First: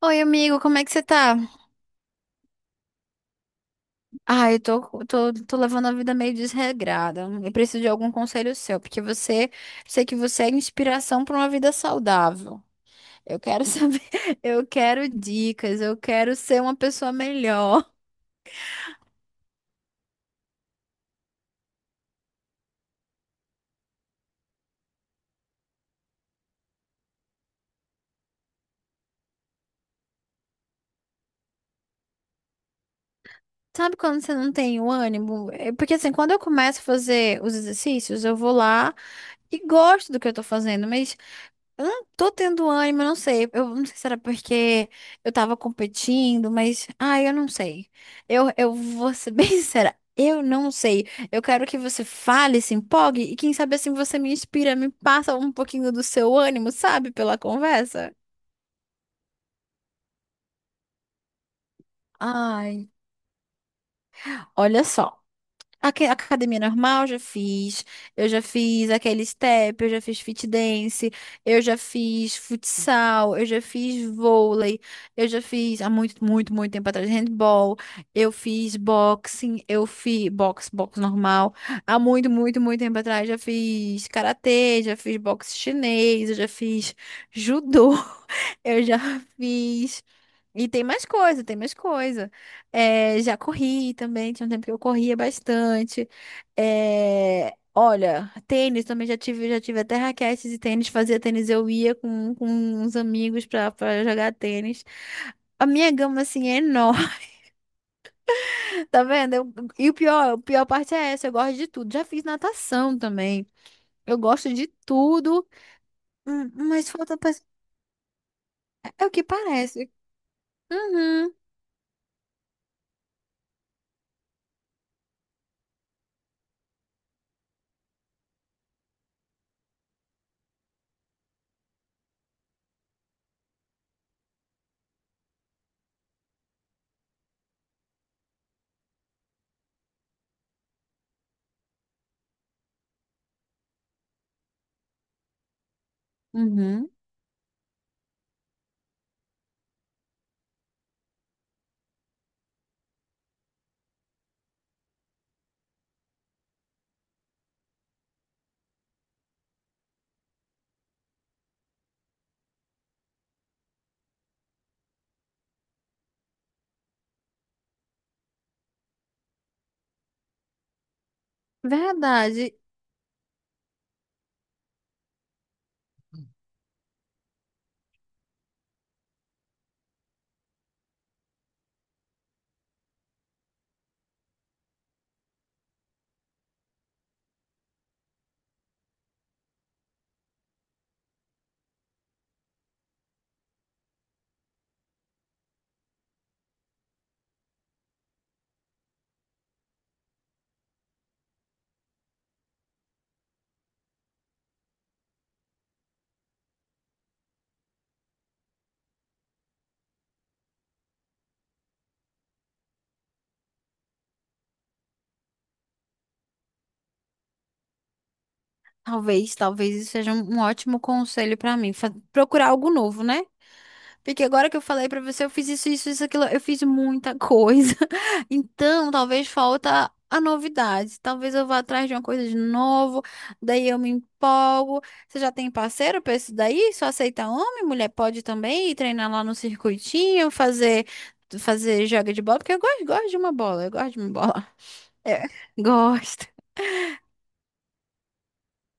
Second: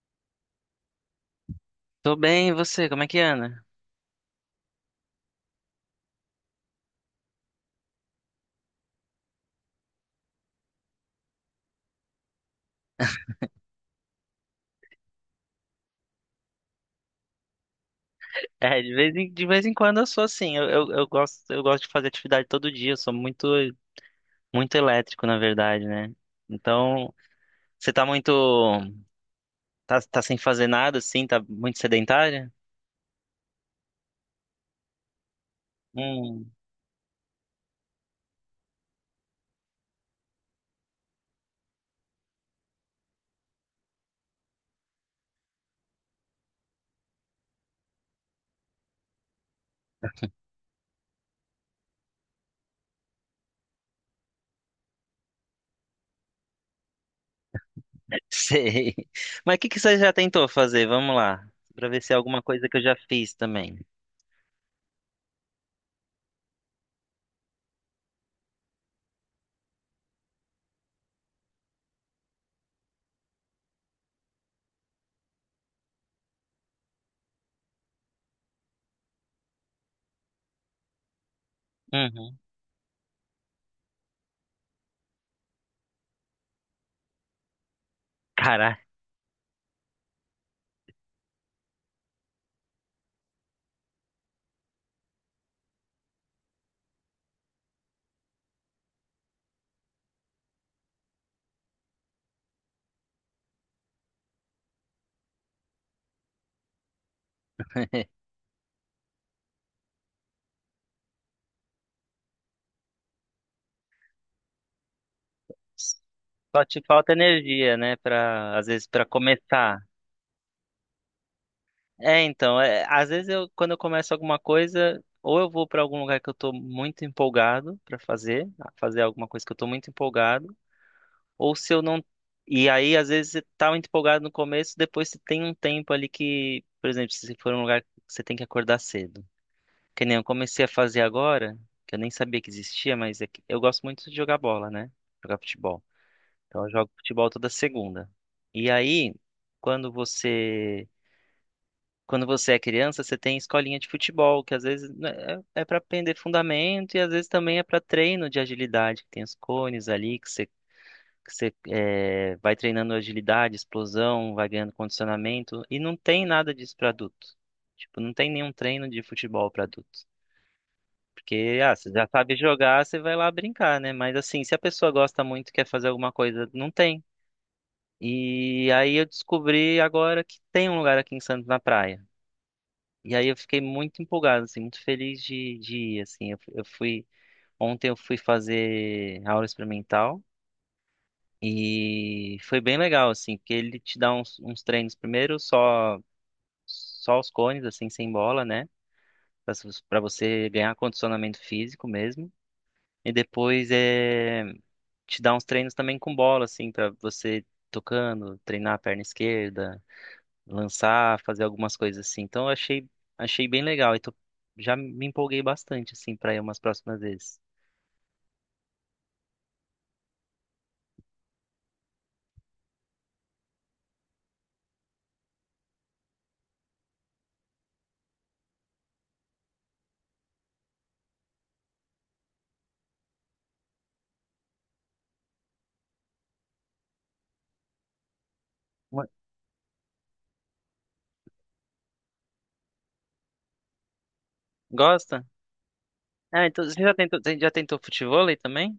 Oi, amigo, como é que você tá? Tô bem, e você? Como é que anda? Ah, eu tô, tô levando a vida meio desregrada. Eu preciso de algum conselho seu, porque você, sei que você é inspiração para uma vida saudável. Eu quero saber, eu quero dicas, eu quero ser uma pessoa melhor. É, de vez em quando eu sou assim. Eu gosto, eu gosto de fazer atividade todo dia. Eu sou muito elétrico, na verdade, né? Então, você tá muito, tá sem fazer nada, assim, tá muito sedentária? Sabe quando você não tem o ânimo? É porque assim, quando eu Hum, começo a fazer os exercícios, eu vou lá e gosto do que eu tô fazendo, mas eu não tô tendo ânimo, eu não sei. Eu não sei se era porque eu tava competindo, mas. Ah, eu não sei. Eu vou ser bem sincera. Eu não sei. Eu quero que você fale, se empolgue e quem sabe assim você me inspira, me passa um pouquinho do seu ânimo, sabe, pela conversa. sei. Mas o que que você já tentou fazer? Vamos lá, pra ver se é alguma coisa que eu Ai, já fiz também. olha só. Academia normal, já fiz. Eu já fiz aquele step, eu já fiz fit dance, eu já fiz futsal, eu já fiz vôlei, eu já fiz há muito, muito, muito tempo atrás handball, eu fiz boxing, eu fiz boxe, boxe normal. Há muito, Uhum. muito, muito tempo atrás já fiz karatê, já fiz boxe chinês, eu já fiz judô, Caraca, eu já fiz e tem mais coisa, tem mais coisa. É, já corri também, tinha um tempo que eu corria bastante. É, olha, tênis também já tive até raquetes e tênis, fazia tênis, eu ia com uns amigos pra, pra jogar tênis. A minha gama, assim, é enorme, tá vendo? E o pior, a pior parte é essa, eu gosto de tudo. Já fiz natação também, eu gosto de tudo, só te mas falta falta. energia, né? Pra, às vezes, pra É o que começar. parece. Uhum, É, então, é, às vezes eu, quando eu começo alguma coisa, ou eu vou para algum lugar que eu tô muito empolgado para fazer, fazer alguma coisa que eu tô muito empolgado, ou se eu não. E aí, às vezes, você tá muito empolgado no começo, depois você tem um tempo ali que, por exemplo, se for um lugar que você tem que acordar cedo. Que nem eu comecei a fazer agora, que eu nem sabia que existia, mas é que eu gosto muito de jogar bola, né? Jogar futebol. Então eu uhum. jogo futebol toda segunda. E aí, quando você quando você é criança, você tem escolinha de futebol, que às vezes né, é para aprender fundamento e às vezes também é para treino de agilidade, que tem os cones ali, que você é, vai treinando agilidade, explosão, vai ganhando condicionamento, e não tem nada disso para adulto. Tipo, não tem nenhum treino de futebol para adulto. Porque, ah, você já sabe Verdade. jogar, você vai lá brincar, né? Mas assim, se a pessoa gosta muito e quer fazer alguma coisa, não tem. E aí eu descobri agora que tem um lugar aqui em Santos na praia. E aí eu fiquei muito empolgado, assim, muito feliz de ir, assim. Eu, eu fui, ontem eu fui fazer aula experimental e foi bem legal, assim, porque ele te dá uns, uns treinos primeiro só os cones, assim, sem bola, né? Para você ganhar condicionamento físico mesmo. E depois é, te dá uns treinos também com bola, assim, para você tocando, treinar a perna esquerda, lançar, fazer algumas coisas assim. Então eu achei, achei bem legal. E tô, já me empolguei bastante assim para ir umas próximas vezes. Talvez, talvez isso seja um ótimo conselho pra mim, procurar algo novo, né? Porque agora que eu falei pra você, eu fiz isso, isso, isso, aquilo, eu fiz muita coisa. Então, talvez falta a novidade. Talvez eu vá atrás de uma coisa de novo, daí eu me empolgo. Você já tem parceiro pra isso daí? Só aceita homem? Mulher pode também ir Uma- treinar lá no circuitinho, fazer joga de bola, porque eu gosto, gosto de uma bola, eu gosto de uma bola. Gosta? É. Gosto. Ah, então você já tentou futevôlei também?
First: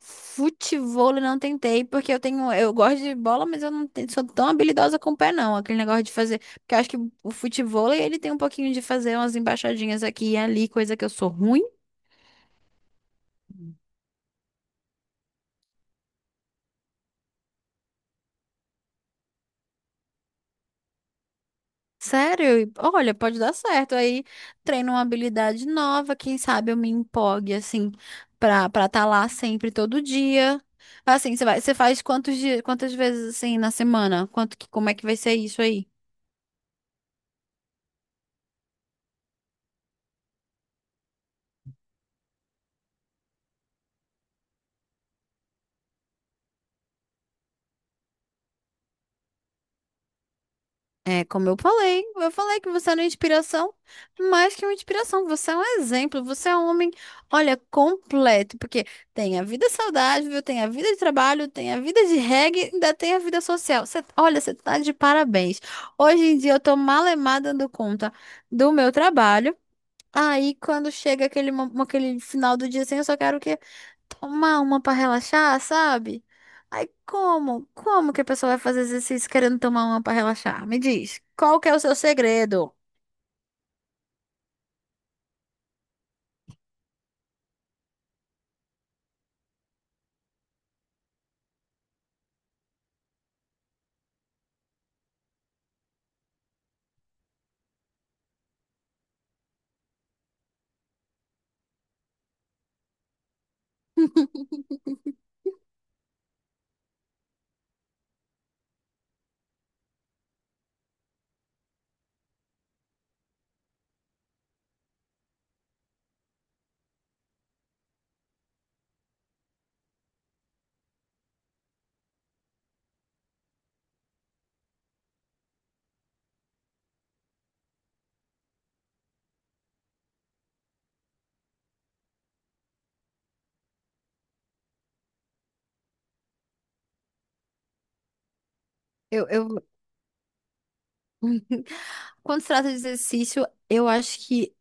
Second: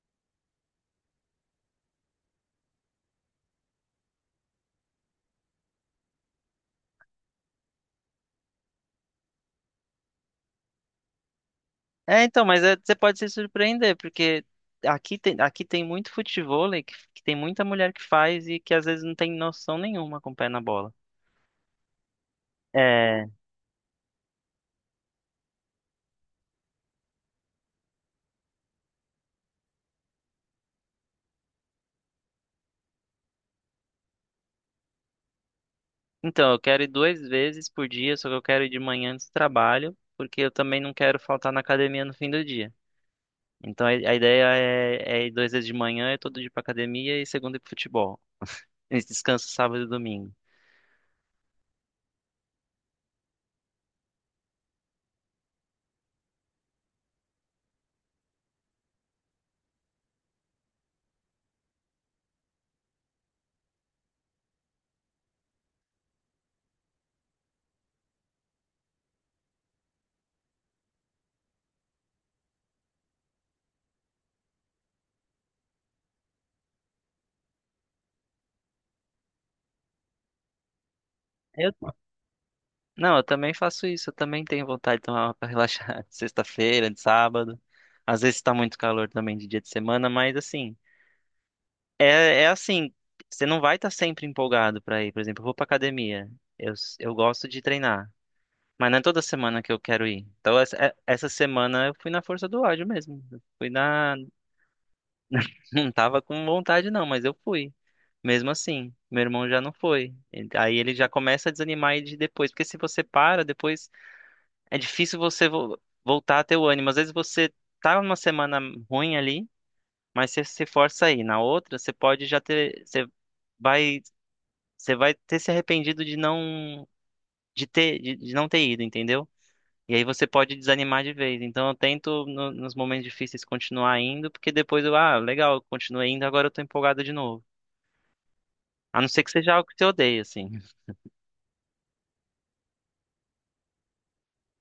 Futevôlei não tentei, porque eu tenho, eu gosto de bola, mas eu não te- sou tão habilidosa com o pé, não. Aquele negócio de fazer, porque eu acho que o futevôlei, ele tem um pouquinho de fazer umas embaixadinhas aqui e ali, coisa que eu sou ruim. É, então, você pode se surpreender, porque aqui tem muito futevôlei que tem muita mulher que faz e que às vezes não tem noção nenhuma com o pé na bola. Sério, e olha, É, pode dar certo. Aí treino uma habilidade nova, quem sabe eu me empolgue, assim, para estar lá sempre, todo dia. Assim, você vai, você faz quantos dias, quantas vezes, assim, na semana? Quanto que, como é que vai ser isso aí? então, eu quero ir 2 vezes por dia, só que eu quero ir de manhã antes do trabalho, porque eu também não quero faltar na academia no fim do dia. Então a ideia é, é ir 2 dias de manhã, é todo dia pra academia e segunda ir pro futebol. E descanso sábado e domingo. É, como eu falei que você era uma inspiração, mais que uma inspiração, você é um exemplo, você é um homem, olha, completo, porque tem a vida saudável, tem a vida de trabalho, tem a vida de reggae, ainda tem a vida social. Você, olha, você tá de parabéns. Hoje em dia eu tô malemada dando conta do meu trabalho, aí quando chega aquele final do dia assim, eu só quero o quê? Tomar uma pra relaxar, sabe? Aí como? Como que a pessoa vai fazer exercício querendo tomar uma pra relaxar? Me diz, qual que Eu, é o seu segredo? não, eu também faço isso. Eu também tenho vontade de tomar uma pra relaxar de sexta-feira, de sábado. Às vezes tá muito calor também de dia de semana, mas assim, é, é assim, você não vai estar sempre empolgado pra ir. Por exemplo, eu vou pra academia. Eu, eu gosto de treinar. Mas não é toda semana que eu quero ir. Então, essa semana eu fui na força do ódio mesmo. Eu fui na. Não tava com vontade, não, mas eu fui. Mesmo assim, meu irmão já não foi. Aí ele já começa a desanimar aí de depois, porque se você para, depois é difícil voltar a ter o ânimo. Às vezes você tá numa semana ruim ali, mas você se força aí. Na outra, você pode já ter, vai, você vai ter se arrependido de não de ter de não ter ido, entendeu? E aí você pode desanimar de vez. Então eu tento nos momentos difíceis continuar indo, porque depois eu, ah, legal, eu continuei indo, agora eu tô empolgado de novo. A não ser que seja Eu... algo que você odeia, assim. Quando se trata de exercício, eu acho que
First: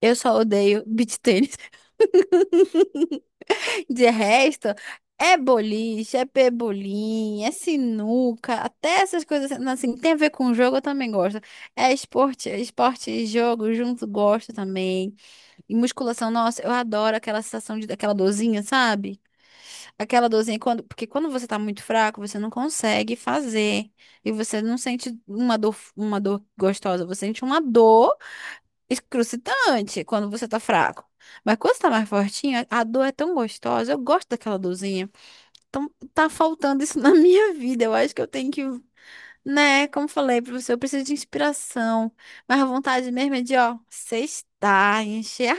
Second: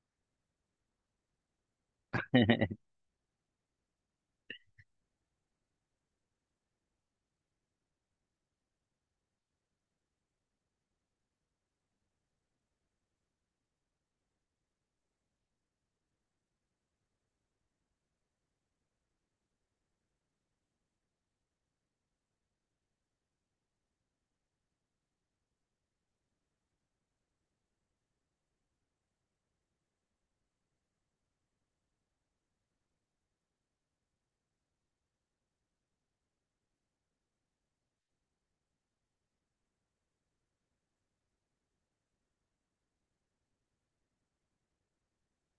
eu só odeio beach tênis. De resto, é boliche, é pebolim, é sinuca, até essas coisas assim, tem a ver com jogo, eu também gosto. É esporte e jogo junto, gosto também. E musculação, nossa, eu adoro aquela sensação de aquela dorzinha, sabe? Aquela dorzinha quando, porque quando você tá muito fraco, você não consegue fazer. E você não sente uma dor gostosa, você sente uma dor excrucitante quando você tá fraco. Mas quando você tá mais fortinho, a dor é tão gostosa. Eu gosto daquela dorzinha. Então tá faltando isso na minha vida. Eu acho que eu tenho que, né, como falei pra você, eu preciso de inspiração. Mas a vontade mesmo é de, ó, sextar, encher a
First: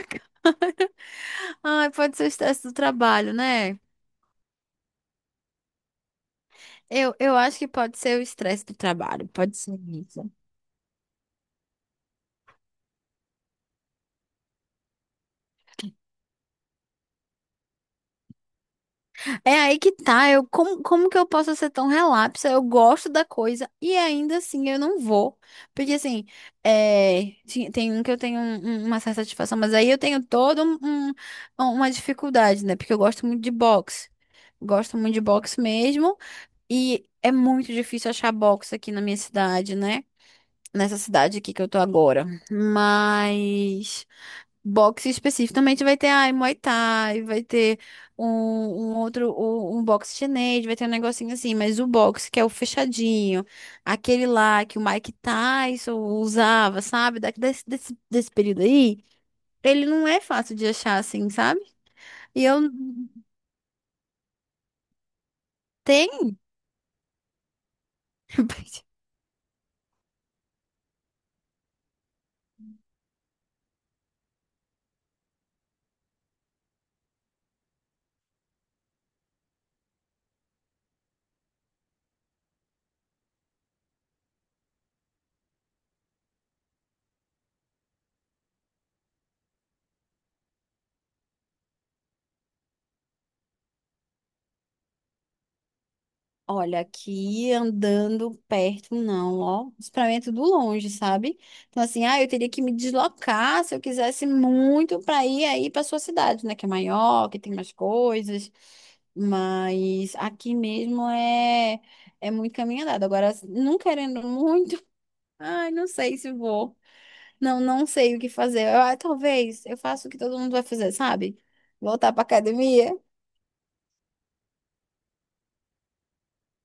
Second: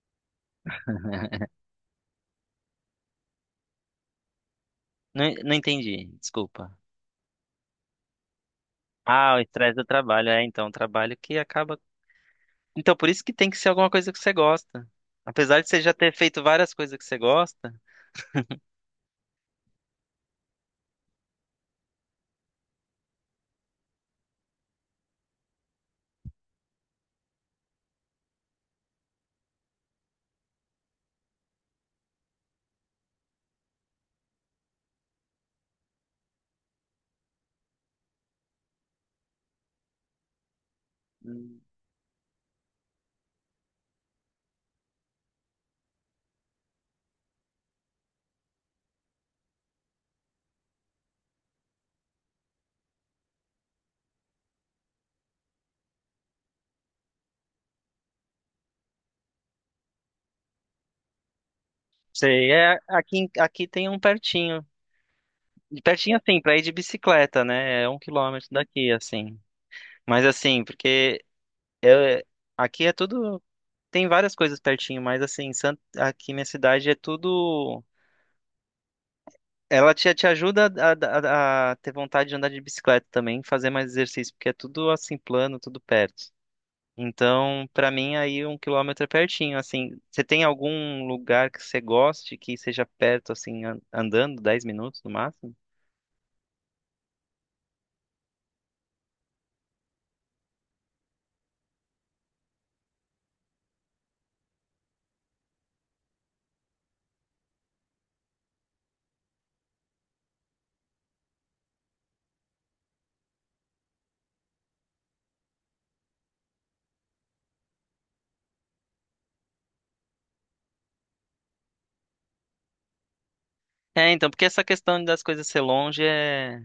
ai, pode ser o estresse do trabalho, né? Não, não entendi, desculpa. Eu acho que pode ser o estresse do trabalho, Ah, o pode estresse ser do trabalho, isso. é, então, um trabalho que acaba. Então, por isso que tem que ser alguma coisa que você gosta. Apesar de você já ter feito várias coisas que você gosta, É aí que tá, eu, como, como que eu posso ser tão relapsa? Eu gosto da coisa e ainda assim eu não vou. Porque assim, tem um que eu tenho uma certa satisfação, mas aí eu tenho toda uma dificuldade, né? Porque eu gosto muito de boxe. Gosto muito de boxe mesmo e é muito difícil achar boxe aqui na minha cidade, né? Nessa cidade aqui hum, que eu tô agora. Mas boxe especificamente vai ter, ai, Muay Thai, vai ter um outro, um boxe chinês, vai ter um negocinho assim, mas o boxe que é o fechadinho, aquele lá que o Mike Tyson usava, sabe? Daqui desse período aí, ele não é fácil de achar assim, sabe? E você eu é aqui, aqui tem um pertinho. E pertinho tenho assim, pra ir de bicicleta, né? É 1 quilômetro daqui, assim. Mas assim, porque eu, aqui é tudo. Tem várias coisas pertinho, mas assim, aqui minha cidade é tudo. Ela te, te ajuda a ter vontade de andar de bicicleta também, fazer mais exercício, porque é tudo assim plano, tudo perto. Então, pra mim, aí 1 quilômetro é pertinho, assim. Você tem algum lugar que você goste que seja perto, assim, andando, 10 minutos no máximo? olha, aqui andando perto, não, ó. Experimento do longe, sabe? Então, assim, ah, eu teria que me deslocar se eu quisesse muito para ir aí para sua cidade, né? Que é maior, que tem mais coisas. Mas aqui mesmo é, é muito caminho andado. Agora, assim, não querendo muito, ai, não sei se vou. Não, não sei o que fazer. Eu, ah, talvez eu faça o que todo mundo vai fazer, sabe? Voltar para academia. É, então, porque essa questão das coisas ser longe é...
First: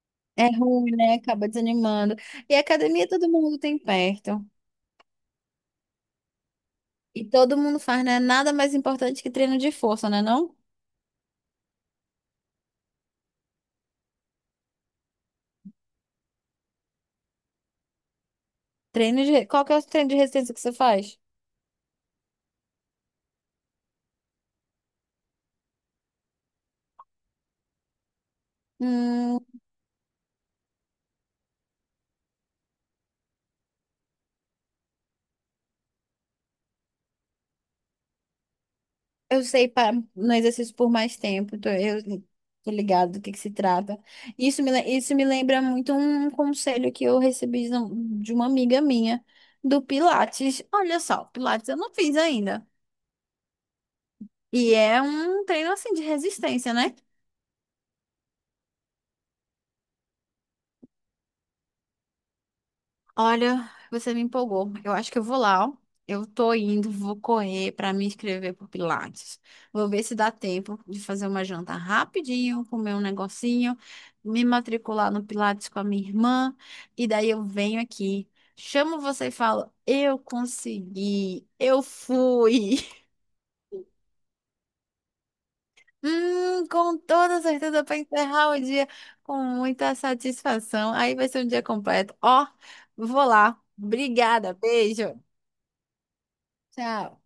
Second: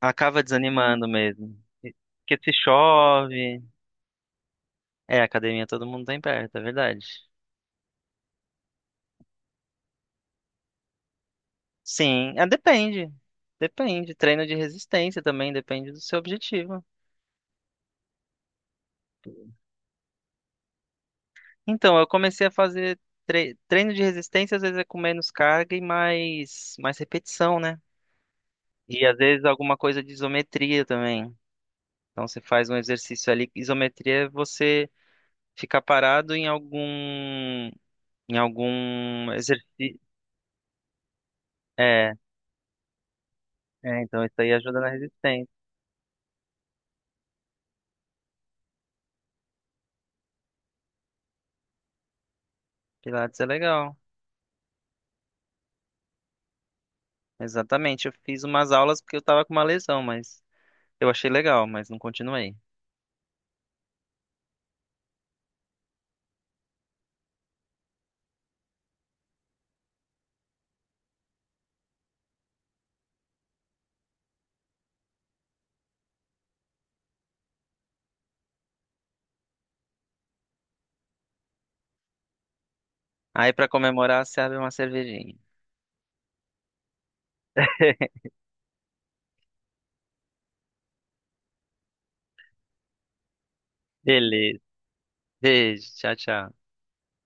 acaba É ruim, desanimando né? Acaba mesmo. E- desanimando. Porque se E academia todo mundo chove. tem perto. É, academia todo mundo tem perto, é verdade. E todo mundo faz, né? Nada mais importante que treino de força, né? Não? Sim, é, depende. Depende. Treino de resistência também, depende do seu objetivo. Treino de... Qual que é o treino de resistência que você faz? Então, eu comecei a fazer treino de resistência, às vezes é com menos carga e mais, mais repetição, né? E às vezes Hum, alguma coisa de isometria também. Então você faz um exercício ali. Isometria é você ficar parado em algum eu sei para exercício. no exercício por mais tempo. Tô, eu É, tô ligado do que se trata. Então isso aí ajuda na Isso me resistência. lembra muito um conselho que eu recebi de de uma amiga minha do Pilates. Olha só, Pilates eu não fiz ainda. Pilates é legal. E é um treino assim de resistência, né? Exatamente. Eu fiz umas aulas porque eu tava com uma lesão, mas eu achei legal, mas não continuei. Olha, você me empolgou. Eu acho que eu vou lá, ó. Eu tô indo, vou correr para me inscrever pro Pilates. Vou ver se dá tempo de fazer uma janta rapidinho, comer um negocinho, me matricular no Pilates com a minha irmã, e daí eu venho aqui, chamo você e falo: "Eu consegui, eu fui". Aí pra comemorar, você abre uma cervejinha. Com toda certeza para encerrar o dia com muita satisfação. Aí vai ser um dia completo. Ó, vou lá. Obrigada, Beleza. beijo. Beijo. Tchau, tchau. Tchau.